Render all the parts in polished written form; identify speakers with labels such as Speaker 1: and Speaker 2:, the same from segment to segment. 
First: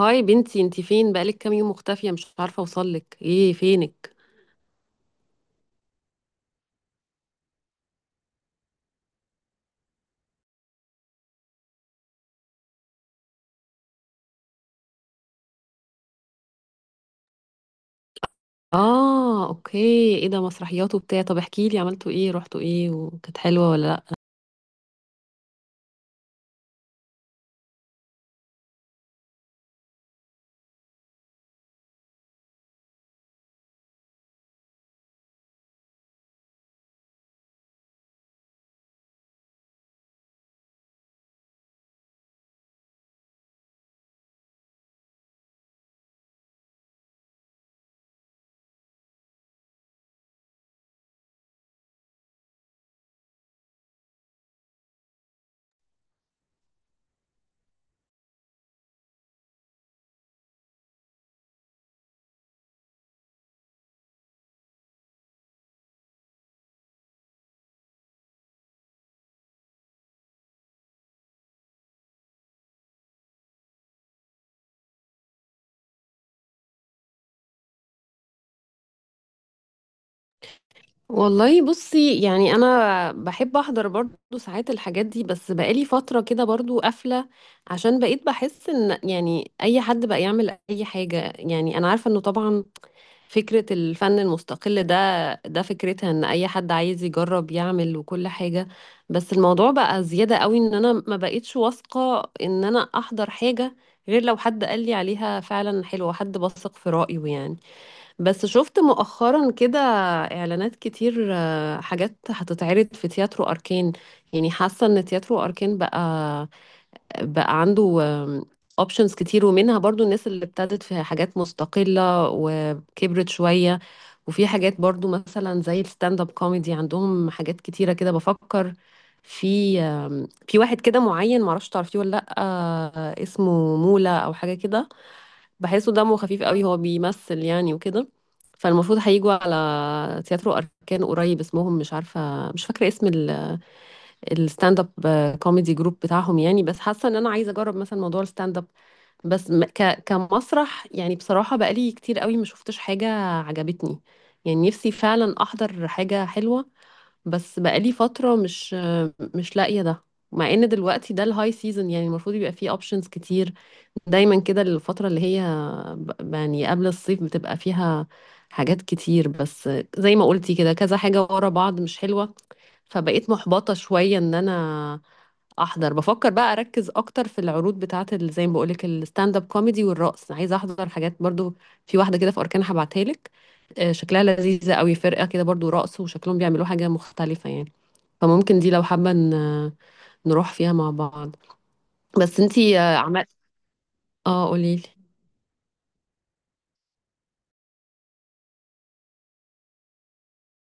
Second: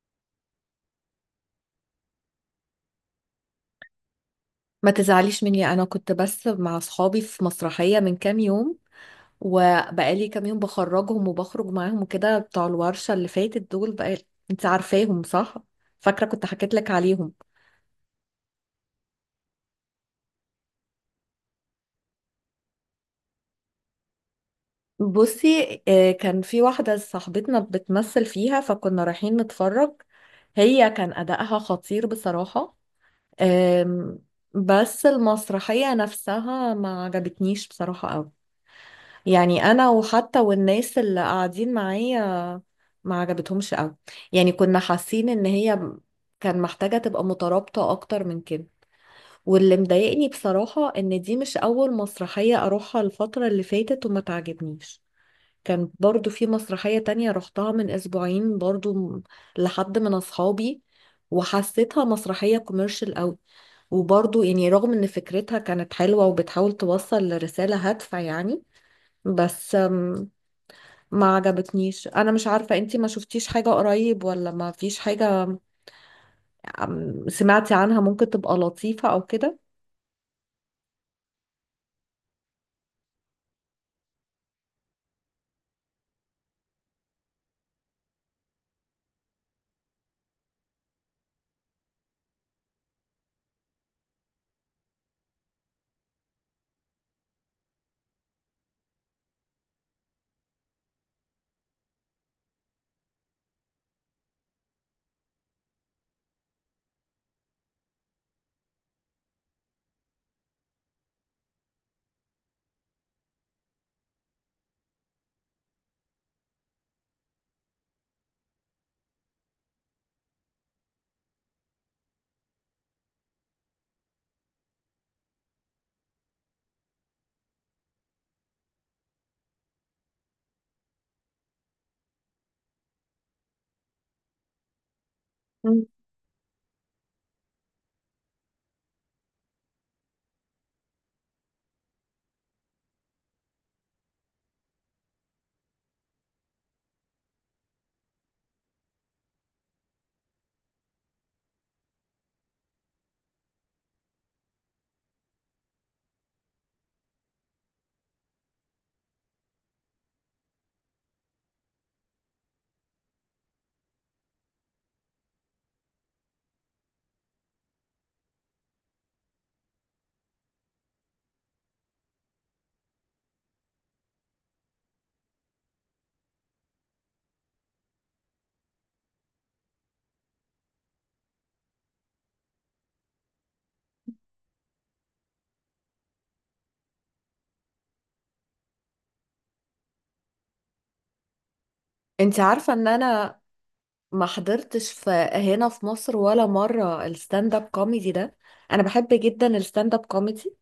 Speaker 1: هاي بنتي، انتي فين؟ بقالك كام يوم مختفية، مش عارفة اوصلك. ايه فينك؟
Speaker 2: ما تزعليش مني، انا كنت بس مع اصحابي في مسرحية من كام يوم. وبقالي كام يوم بخرجهم وبخرج معاهم وكده بتوع الورشة اللي فاتت دول بقى. انت عارفاهم صح؟ فاكرة كنت حكيت لك عليهم.
Speaker 1: اه، اوكي. ايه ده، مسرحيات وبتاع؟ طب احكي لي، عملتوا ايه؟ رحتوا ايه؟ وكانت حلوة ولا لا؟
Speaker 2: بصي، كان في واحدة صاحبتنا بتمثل فيها فكنا رايحين نتفرج. هي كان أداءها خطير بصراحة. آم، بس المسرحية نفسها ما عجبتنيش بصراحة قوي. يعني أنا وحتى والناس اللي قاعدين معايا ما عجبتهمش قوي. يعني كنا حاسين ان هي كان محتاجة تبقى مترابطة اكتر من كده. واللي مضايقني بصراحة ان دي مش اول مسرحية اروحها الفترة اللي فاتت وما تعجبنيش. كان برضو في مسرحية تانية رحتها من اسبوعين برضو لحد من اصحابي. وحسيتها مسرحية كوميرشال قوي. وبرضو يعني رغم ان فكرتها كانت حلوة وبتحاول توصل لرسالة هادفة يعني، بس ما عجبتنيش. انا مش عارفة انتي ما شفتيش حاجة قريب ولا ما فيش حاجة. سمعتي عنها ممكن تبقى لطيفة او كده.
Speaker 1: والله بصي، يعني انا بحب احضر برضو ساعات الحاجات دي، بس بقالي فترة كده برضو قافلة، عشان بقيت بحس ان يعني اي حد بقى يعمل اي حاجة. يعني انا عارفة انه طبعا فكرة الفن المستقل ده فكرتها ان اي حد عايز يجرب يعمل وكل حاجة. بس الموضوع بقى زيادة قوي ان انا ما بقيتش واثقة ان انا احضر حاجة غير لو حد قال لي عليها فعلا حلوة، حد بثق في رأيه يعني. بس شفت مؤخرا كده اعلانات كتير، حاجات هتتعرض في تياترو اركان. يعني حاسة ان تياترو اركان بقى عنده اوبشنز كتير، ومنها برضو الناس اللي ابتدت في حاجات مستقلة وكبرت شوية. وفي حاجات برضو مثلا زي الستاند اب كوميدي، عندهم حاجات كتيرة كده. بفكر في في واحد كده معين، معرفش تعرفيه ولا لأ، اسمه مولا أو حاجة كده.
Speaker 2: مم.
Speaker 1: بحسه دمه خفيف قوي، هو بيمثل يعني وكده. فالمفروض هيجوا على تياترو أركان قريب. اسمهم مش عارفة، مش فاكرة اسم الستاند اب كوميدي جروب بتاعهم يعني. بس حاسه ان انا عايزه اجرب مثلا موضوع الستاند اب. بس م- ك كمسرح يعني، بصراحه بقالي كتير قوي ما شفتش حاجه عجبتني. يعني نفسي فعلا احضر حاجه حلوه، بس بقالي فتره مش لاقيه ده. مع ان دلوقتي ده الهاي سيزون، يعني المفروض يبقى فيه اوبشنز كتير. دايما كده الفتره اللي هي يعني قبل الصيف بتبقى فيها حاجات كتير، بس زي ما قلتي كده كذا حاجه ورا بعض مش حلوه. فبقيت محبطه شويه ان انا احضر. بفكر بقى اركز اكتر في العروض بتاعه زي ما بقولك الستاند اب كوميدي والرقص. عايزه احضر حاجات برضو في واحده كده في اركان، هبعتها لك. شكلها لذيذه قوي، فرقه كده برضو رقص، وشكلهم بيعملوا حاجه مختلفه يعني. فممكن دي لو حابه نروح فيها مع بعض. بس
Speaker 2: انتي عارفة
Speaker 1: انتي،
Speaker 2: ان
Speaker 1: عمال.
Speaker 2: انا ما
Speaker 1: اه، قوليلي.
Speaker 2: حضرتش في هنا في مصر ولا مرة الستاند اب كوميدي ده. انا بحب جدا الستاند اب كوميدي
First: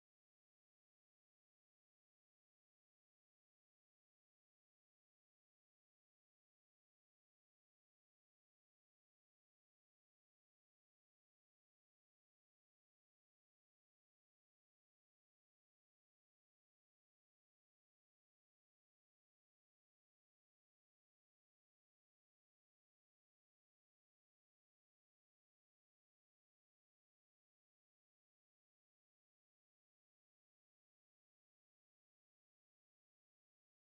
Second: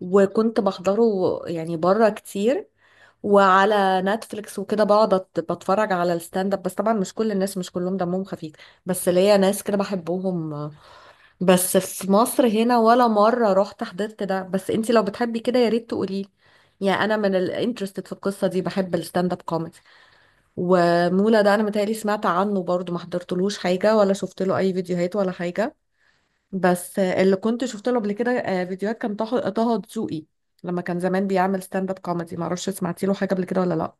Speaker 2: وكنت بحضره، يعني بره كتير. وعلى نتفليكس وكده بقعد بتفرج على الستاند اب، بس طبعا مش كل الناس مش كلهم دمهم خفيف. بس ليا ناس كده بحبهم. بس في مصر هنا ولا مرة رحت حضرت ده. بس انتي لو بتحبي كده يا ريت تقولي. يعني انا من الانترستد في القصة دي، بحب الستاند اب كوميدي. ومولا ده انا متهيألي سمعت عنه برضو، ما حضرتلوش حاجة ولا شفت له اي فيديوهات ولا حاجة. بس اللي كنت شفت له قبل كده فيديوهات كان طه دسوقي. لما كان زمان بيعمل ستاند اب كوميدي. معرفش سمعتي له حاجة قبل كده ولا لا.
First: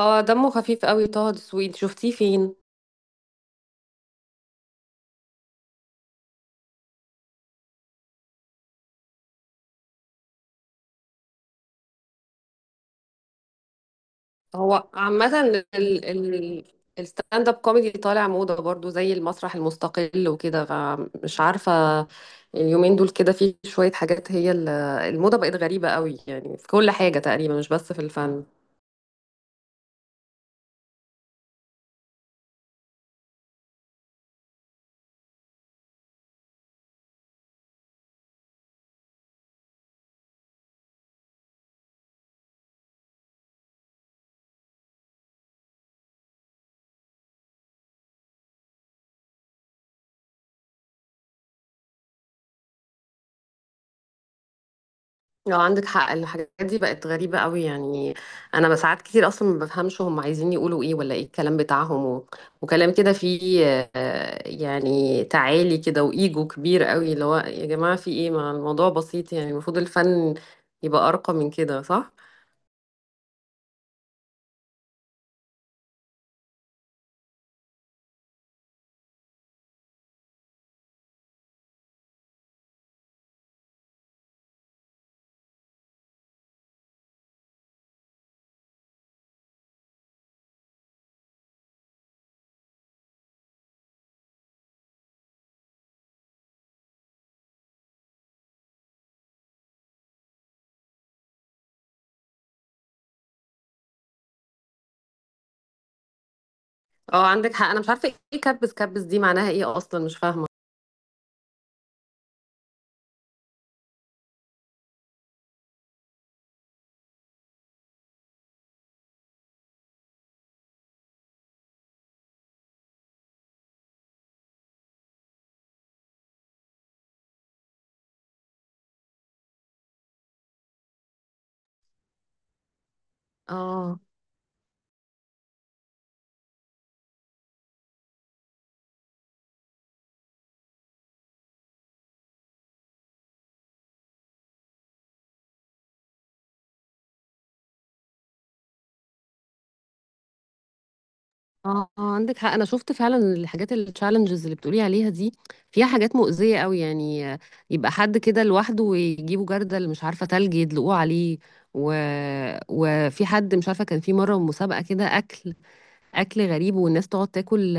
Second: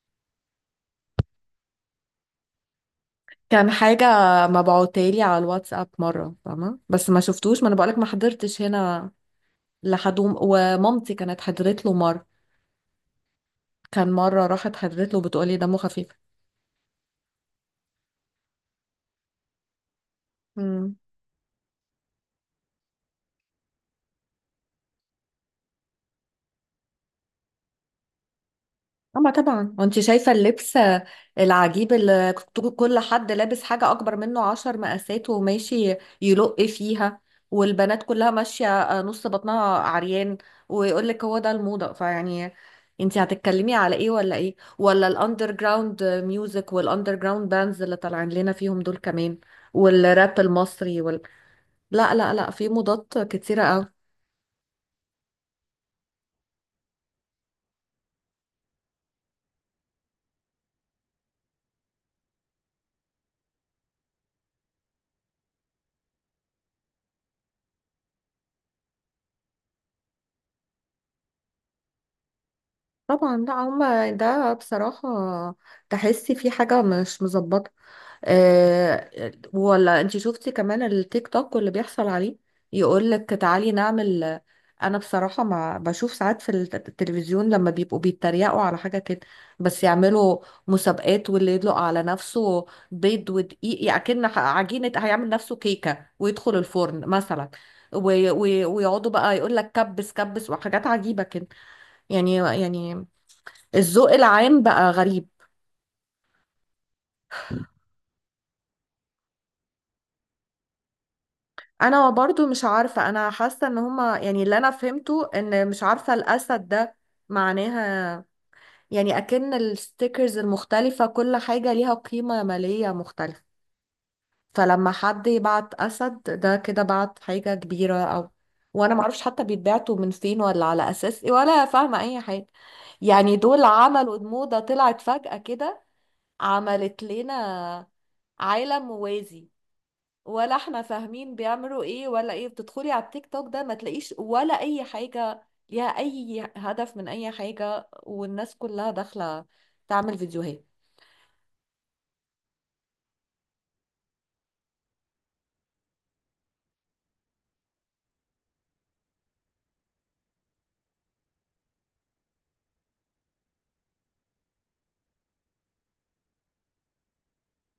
Speaker 1: اه، دمه خفيف قوي طه دسوقي. شفتيه فين؟
Speaker 2: كان حاجة مبعوتالي على الواتساب مرة، فاهمة، بس ما شفتوش. ما انا بقولك ما حضرتش هنا. لحد ومامتي كانت حضرت له مرة. كان مرة راحت
Speaker 1: هو
Speaker 2: حضرت له
Speaker 1: عامة
Speaker 2: بتقولي
Speaker 1: ال
Speaker 2: دمه خفيف.
Speaker 1: ال الستاند اب كوميدي طالع موضة برضو زي المسرح المستقل وكده،
Speaker 2: امم
Speaker 1: فمش عارفة. اليومين دول كده في شوية حاجات، هي الموضة بقت غريبة قوي يعني في كل حاجة تقريبا مش بس في الفن.
Speaker 2: اما طبعا وانت شايفة اللبس العجيب، اللي كل حد لابس حاجة اكبر منه 10 مقاسات وماشي يلق فيها. والبنات كلها ماشية نص بطنها عريان. ويقول لك هو ده الموضة. فيعني انت هتتكلمي على ايه ولا ايه، ولا الاندر جراوند ميوزك والاندر جراوند باندز اللي طالعين لنا فيهم دول كمان، والراب المصري. لا لا لا، في مضادات كتيرة قوي.
Speaker 1: لو عندك حق، الحاجات دي بقت غريبة قوي يعني. أنا ساعات كتير أصلا ما بفهمش هم عايزين يقولوا إيه ولا إيه الكلام بتاعهم، وكلام كده فيه يعني تعالي كده وإيجو كبير قوي، اللي هو يا جماعة في إيه؟ ما الموضوع بسيط يعني، المفروض الفن يبقى أرقى من كده، صح؟
Speaker 2: طبعا لا، هما ده بصراحة تحسي في حاجة مش مظبطة. آه، ولا انت شفتي كمان التيك توك واللي بيحصل عليه. يقول لك تعالي نعمل، انا بصراحة ما بشوف ساعات في التلفزيون لما بيبقوا بيتريقوا على حاجة كده. بس يعملوا مسابقات، واللي يدلق على نفسه بيض ودقيق، يعني أكن عجينة هيعمل نفسه كيكة ويدخل الفرن مثلا. ويقعدوا بقى يقول لك كبس كبس وحاجات عجيبة كده. يعني الذوق العام بقى غريب.
Speaker 1: اه، عندك حق. أنا مش عارفة إيه كبس كبس دي، معناها إيه أصلا، مش فاهمة.
Speaker 2: انا برضو مش عارفة. انا حاسة ان هما، يعني اللي انا فهمته ان، مش عارفة، الاسد ده معناها يعني اكن الستيكرز المختلفة كل حاجة ليها قيمة مالية مختلفة. فلما حد يبعت اسد ده كده بعت حاجة كبيرة او. وانا معرفش حتى بيتبعتوا من فين ولا على اساس ايه، ولا فاهمة اي حاجة. يعني دول
Speaker 1: اه.
Speaker 2: عملوا موضة طلعت فجأة كده، عملت لنا عالم موازي. ولا احنا فاهمين بيعملوا ايه ولا ايه. بتدخلي على التيك توك ده ما تلاقيش ولا اي حاجة ليها اي هدف من اي حاجة، والناس كلها داخلة تعمل فيديوهات.
Speaker 1: اه، عندك حق، انا شفت فعلا الحاجات التشالنجز اللي بتقولي عليها دي فيها حاجات مؤذية قوي يعني. يبقى حد كده لوحده ويجيبوا جردل مش عارفة تلج يدلقوه عليه، و... وفي حد مش عارفة كان في مرة مسابقة كده، اكل اكل غريب، والناس تقعد تاكل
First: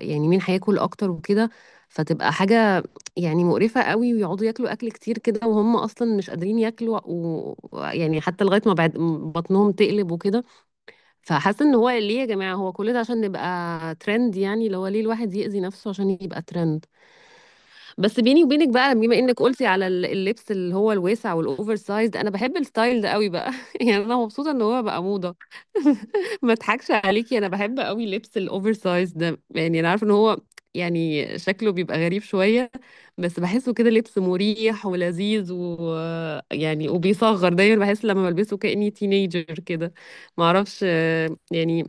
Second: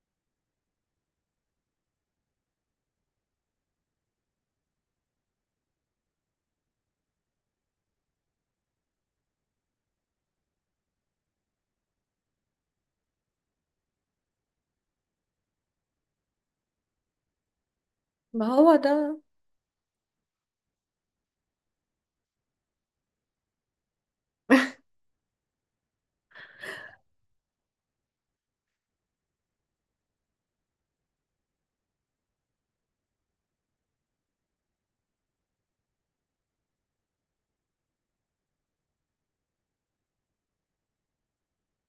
Speaker 1: يعني مين هياكل اكتر وكده. فتبقى حاجة يعني مقرفة قوي، ويقعدوا ياكلوا اكل كتير كده وهم اصلا مش قادرين ياكلوا. ويعني حتى لغاية ما بعد بطنهم تقلب وكده. فحاسه ان هو ليه يا جماعه؟ هو كل ده عشان نبقى ترند يعني؟ اللي هو ليه الواحد يأذي نفسه عشان يبقى ترند؟ بس بيني
Speaker 2: ما
Speaker 1: وبينك
Speaker 2: هو
Speaker 1: بقى،
Speaker 2: ده.
Speaker 1: بما انك قلتي على اللبس اللي هو الواسع والاوفر سايز، انا بحب الستايل ده قوي بقى يعني. انا مبسوطه ان هو بقى موضه. ما اضحكش عليكي، انا بحب قوي لبس الاوفر سايز ده. يعني انا عارفه ان هو يعني شكله بيبقى غريب شويه، بس بحسه كده لبس مريح ولذيذ، ويعني وبيصغر، دايما بحس لما بلبسه كأني تينيجر كده. معرفش، يعني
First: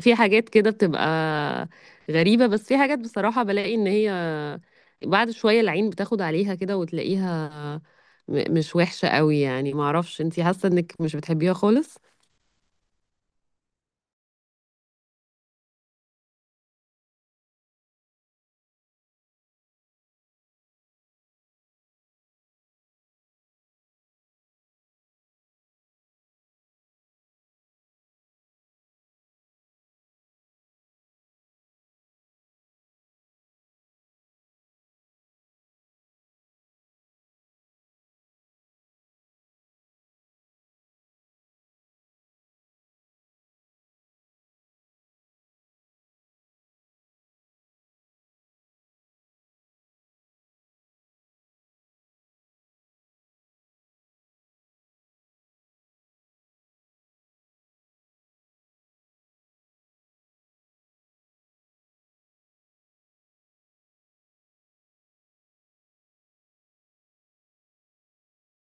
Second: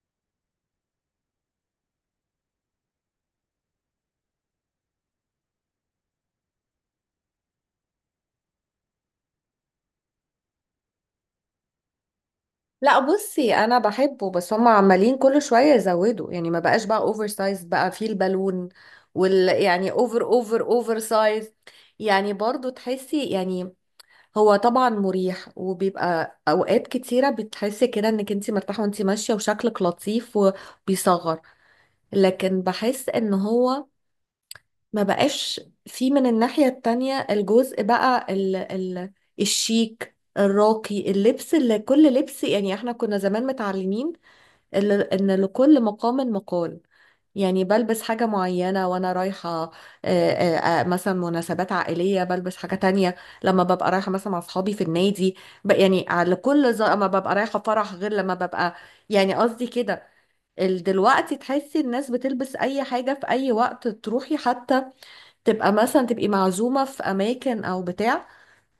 Speaker 1: في حاجات كده بتبقى غريبة، بس في حاجات بصراحة بلاقي ان هي بعد شوية العين بتاخد عليها كده وتلاقيها مش وحشة قوي يعني. معرفش انتي حاسة انك مش بتحبيها خالص؟
Speaker 2: لا بصي، انا بحبه، بس هم عمالين كل شوية يزودوا. يعني ما بقاش بقى اوفر سايز، بقى فيه البالون، وال يعني اوفر اوفر اوفر سايز. يعني برضو تحسي، يعني هو طبعا مريح وبيبقى اوقات كتيره بتحسي كده انك انت مرتاحه وانت ماشيه وشكلك لطيف وبيصغر. لكن بحس ان هو ما بقاش في، من الناحيه التانية، الجزء بقى ال ال الشيك الراقي، اللبس اللي كل لبس. يعني احنا كنا زمان متعلمين إن لكل مقام مقال. يعني بلبس حاجة معينة وأنا رايحة مثلا مناسبات عائلية بلبس حاجة تانية. لما ببقى رايحة مثلا مع أصحابي في النادي يعني على كل ما ببقى رايحة فرح غير لما ببقى. يعني قصدي كده، دلوقتي تحسي الناس بتلبس أي حاجة في أي وقت. تروحي حتى تبقى مثلا، تبقي معزومة في أماكن أو بتاع،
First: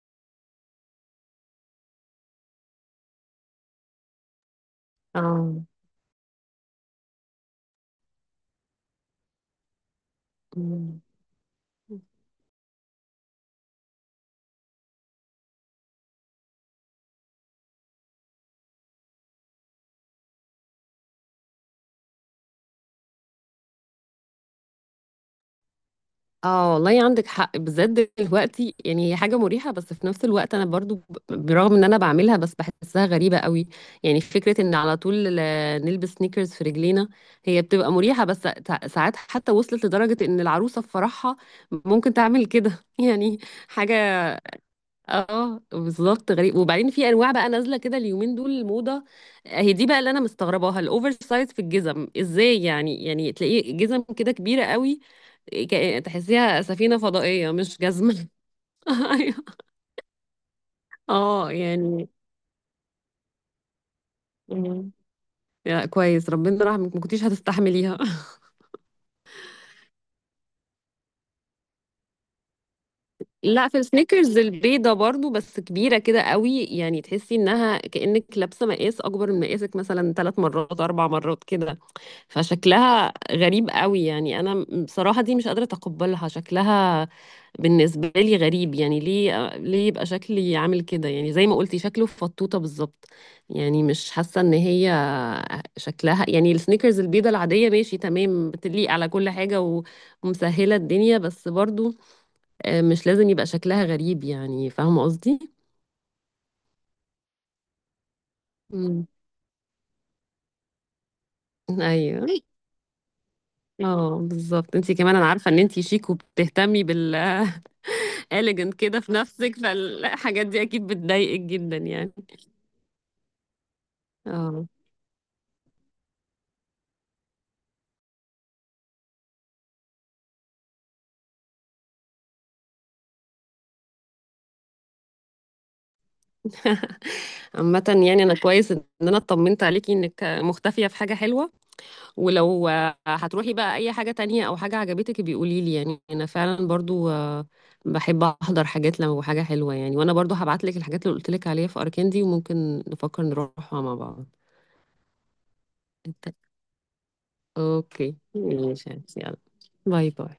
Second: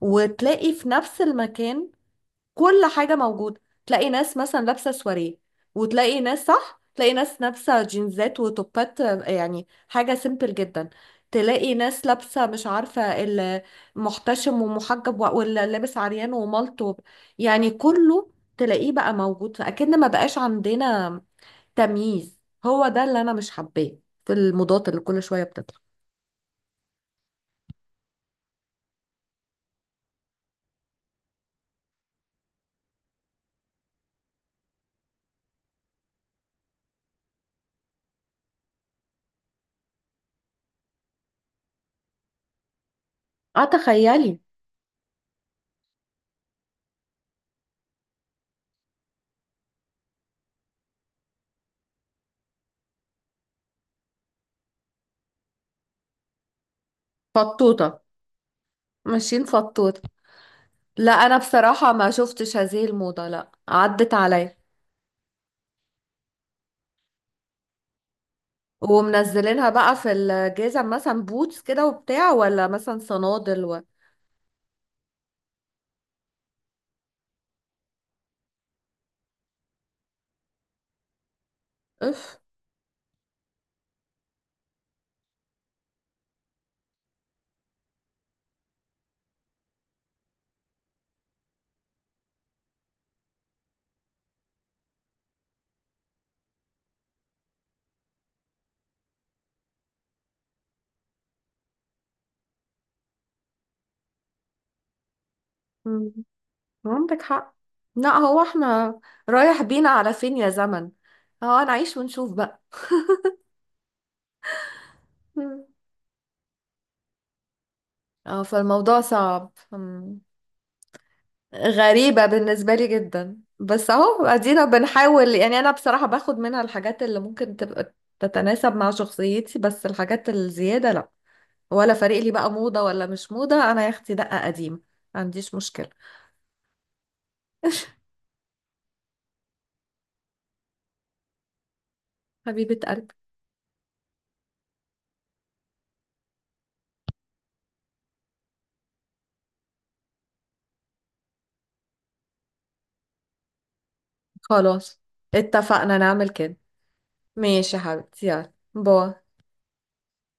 Speaker 2: وتلاقي في نفس المكان كل حاجة موجودة. تلاقي ناس مثلا لابسة سواريه،
Speaker 1: اه.
Speaker 2: وتلاقي ناس، صح، تلاقي ناس لابسة جينزات وتوبات، يعني حاجة سيمبل جدا. تلاقي ناس لابسة، مش عارفة، المحتشم ومحجب واللي لابس عريان وملط يعني كله تلاقيه بقى موجود، فأكن ما بقاش عندنا تمييز. هو ده اللي أنا مش حباه في الموضات اللي كل شوية بتطلع.
Speaker 1: اه والله عندك حق، بالذات دلوقتي. يعني هي حاجة مريحة، بس في نفس الوقت انا برضو برغم ان انا بعملها بس بحسها غريبة قوي. يعني فكرة ان على طول نلبس سنيكرز في رجلينا، هي بتبقى مريحة، بس ساعات حتى وصلت لدرجة ان العروسة في فرحها ممكن تعمل كده يعني
Speaker 2: اه
Speaker 1: حاجة.
Speaker 2: تخيلي.
Speaker 1: اه بالظبط، غريب. وبعدين في انواع بقى نازله كده اليومين دول، الموضه هي دي بقى اللي انا مستغرباها، الاوفر سايز في الجزم ازاي يعني. يعني تلاقيه جزم كده كبيره قوي، تحسيها سفينه فضائيه مش
Speaker 2: فطوطة.
Speaker 1: جزمه. أيوة.
Speaker 2: ماشيين فطوطة. لا انا
Speaker 1: اه
Speaker 2: بصراحة
Speaker 1: يعني.
Speaker 2: ما شفتش هذه الموضة، لا عدت عليا.
Speaker 1: مم. يا كويس ربنا رحمك، ما كنتيش هتستحمليها.
Speaker 2: ومنزلينها بقى في الجزم، مثلا بوتس كده وبتاع، ولا مثلا صنادل
Speaker 1: لا، في السنيكرز البيضه برضو بس كبيره كده قوي، يعني تحسي انها كانك لابسه مقاس اكبر من مقاسك مثلا 3 مرات 4 مرات كده.
Speaker 2: اف.
Speaker 1: فشكلها غريب قوي يعني. انا بصراحة دي مش قادرة اتقبلها. شكلها بالنسبة لي غريب، يعني ليه؟ يبقى شكلي عامل كده يعني زي ما قلتي شكله فطوطة بالظبط. يعني مش حاسة ان هي شكلها، يعني السنيكرز البيضة العادية ماشي تمام، بتليق على كل حاجة، ومسهلة الدنيا، بس برضو مش لازم يبقى شكلها غريب. يعني فاهمة قصدي؟
Speaker 2: مم، عندك حق. لا، هو احنا
Speaker 1: مم.
Speaker 2: رايح بينا على فين يا زمن. هو هنعيش
Speaker 1: ايوه.
Speaker 2: ونشوف بقى.
Speaker 1: اه بالظبط. انتي كمان انا عارفة ان
Speaker 2: مم.
Speaker 1: انتي شيك وبتهتمي بال
Speaker 2: اه،
Speaker 1: elegant
Speaker 2: فالموضوع
Speaker 1: كده في
Speaker 2: صعب.
Speaker 1: نفسك،
Speaker 2: مم.
Speaker 1: فالحاجات دي اكيد بتضايقك جدا يعني.
Speaker 2: غريبة بالنسبة لي جدا، بس اهو ادينا
Speaker 1: اه.
Speaker 2: بنحاول. يعني انا بصراحة باخد منها الحاجات اللي ممكن تبقى تتناسب مع شخصيتي، بس الحاجات الزيادة لا. ولا فارق لي بقى موضة ولا مش موضة، أنا يا أختي دقة قديمة، ما عنديش مشكلة.
Speaker 1: عامة يعني انا كويس ان انا اطمنت عليكي انك مختفية في حاجة حلوة. ولو
Speaker 2: حبيبة قلبي،
Speaker 1: هتروحي بقى اي حاجة تانية او حاجة عجبتك بيقولي لي. يعني انا فعلا برضو بحب احضر حاجات لما حاجة حلوة يعني. وانا برضو هبعت لك الحاجات اللي قلت لك عليها في اركان دي، وممكن نفكر نروحها مع بعض.
Speaker 2: خلاص اتفقنا نعمل
Speaker 1: إنت-
Speaker 2: كده. ماشي يا
Speaker 1: اوكي
Speaker 2: حبيبتي، يلا
Speaker 1: ماشي.
Speaker 2: باي.
Speaker 1: يلا باي باي.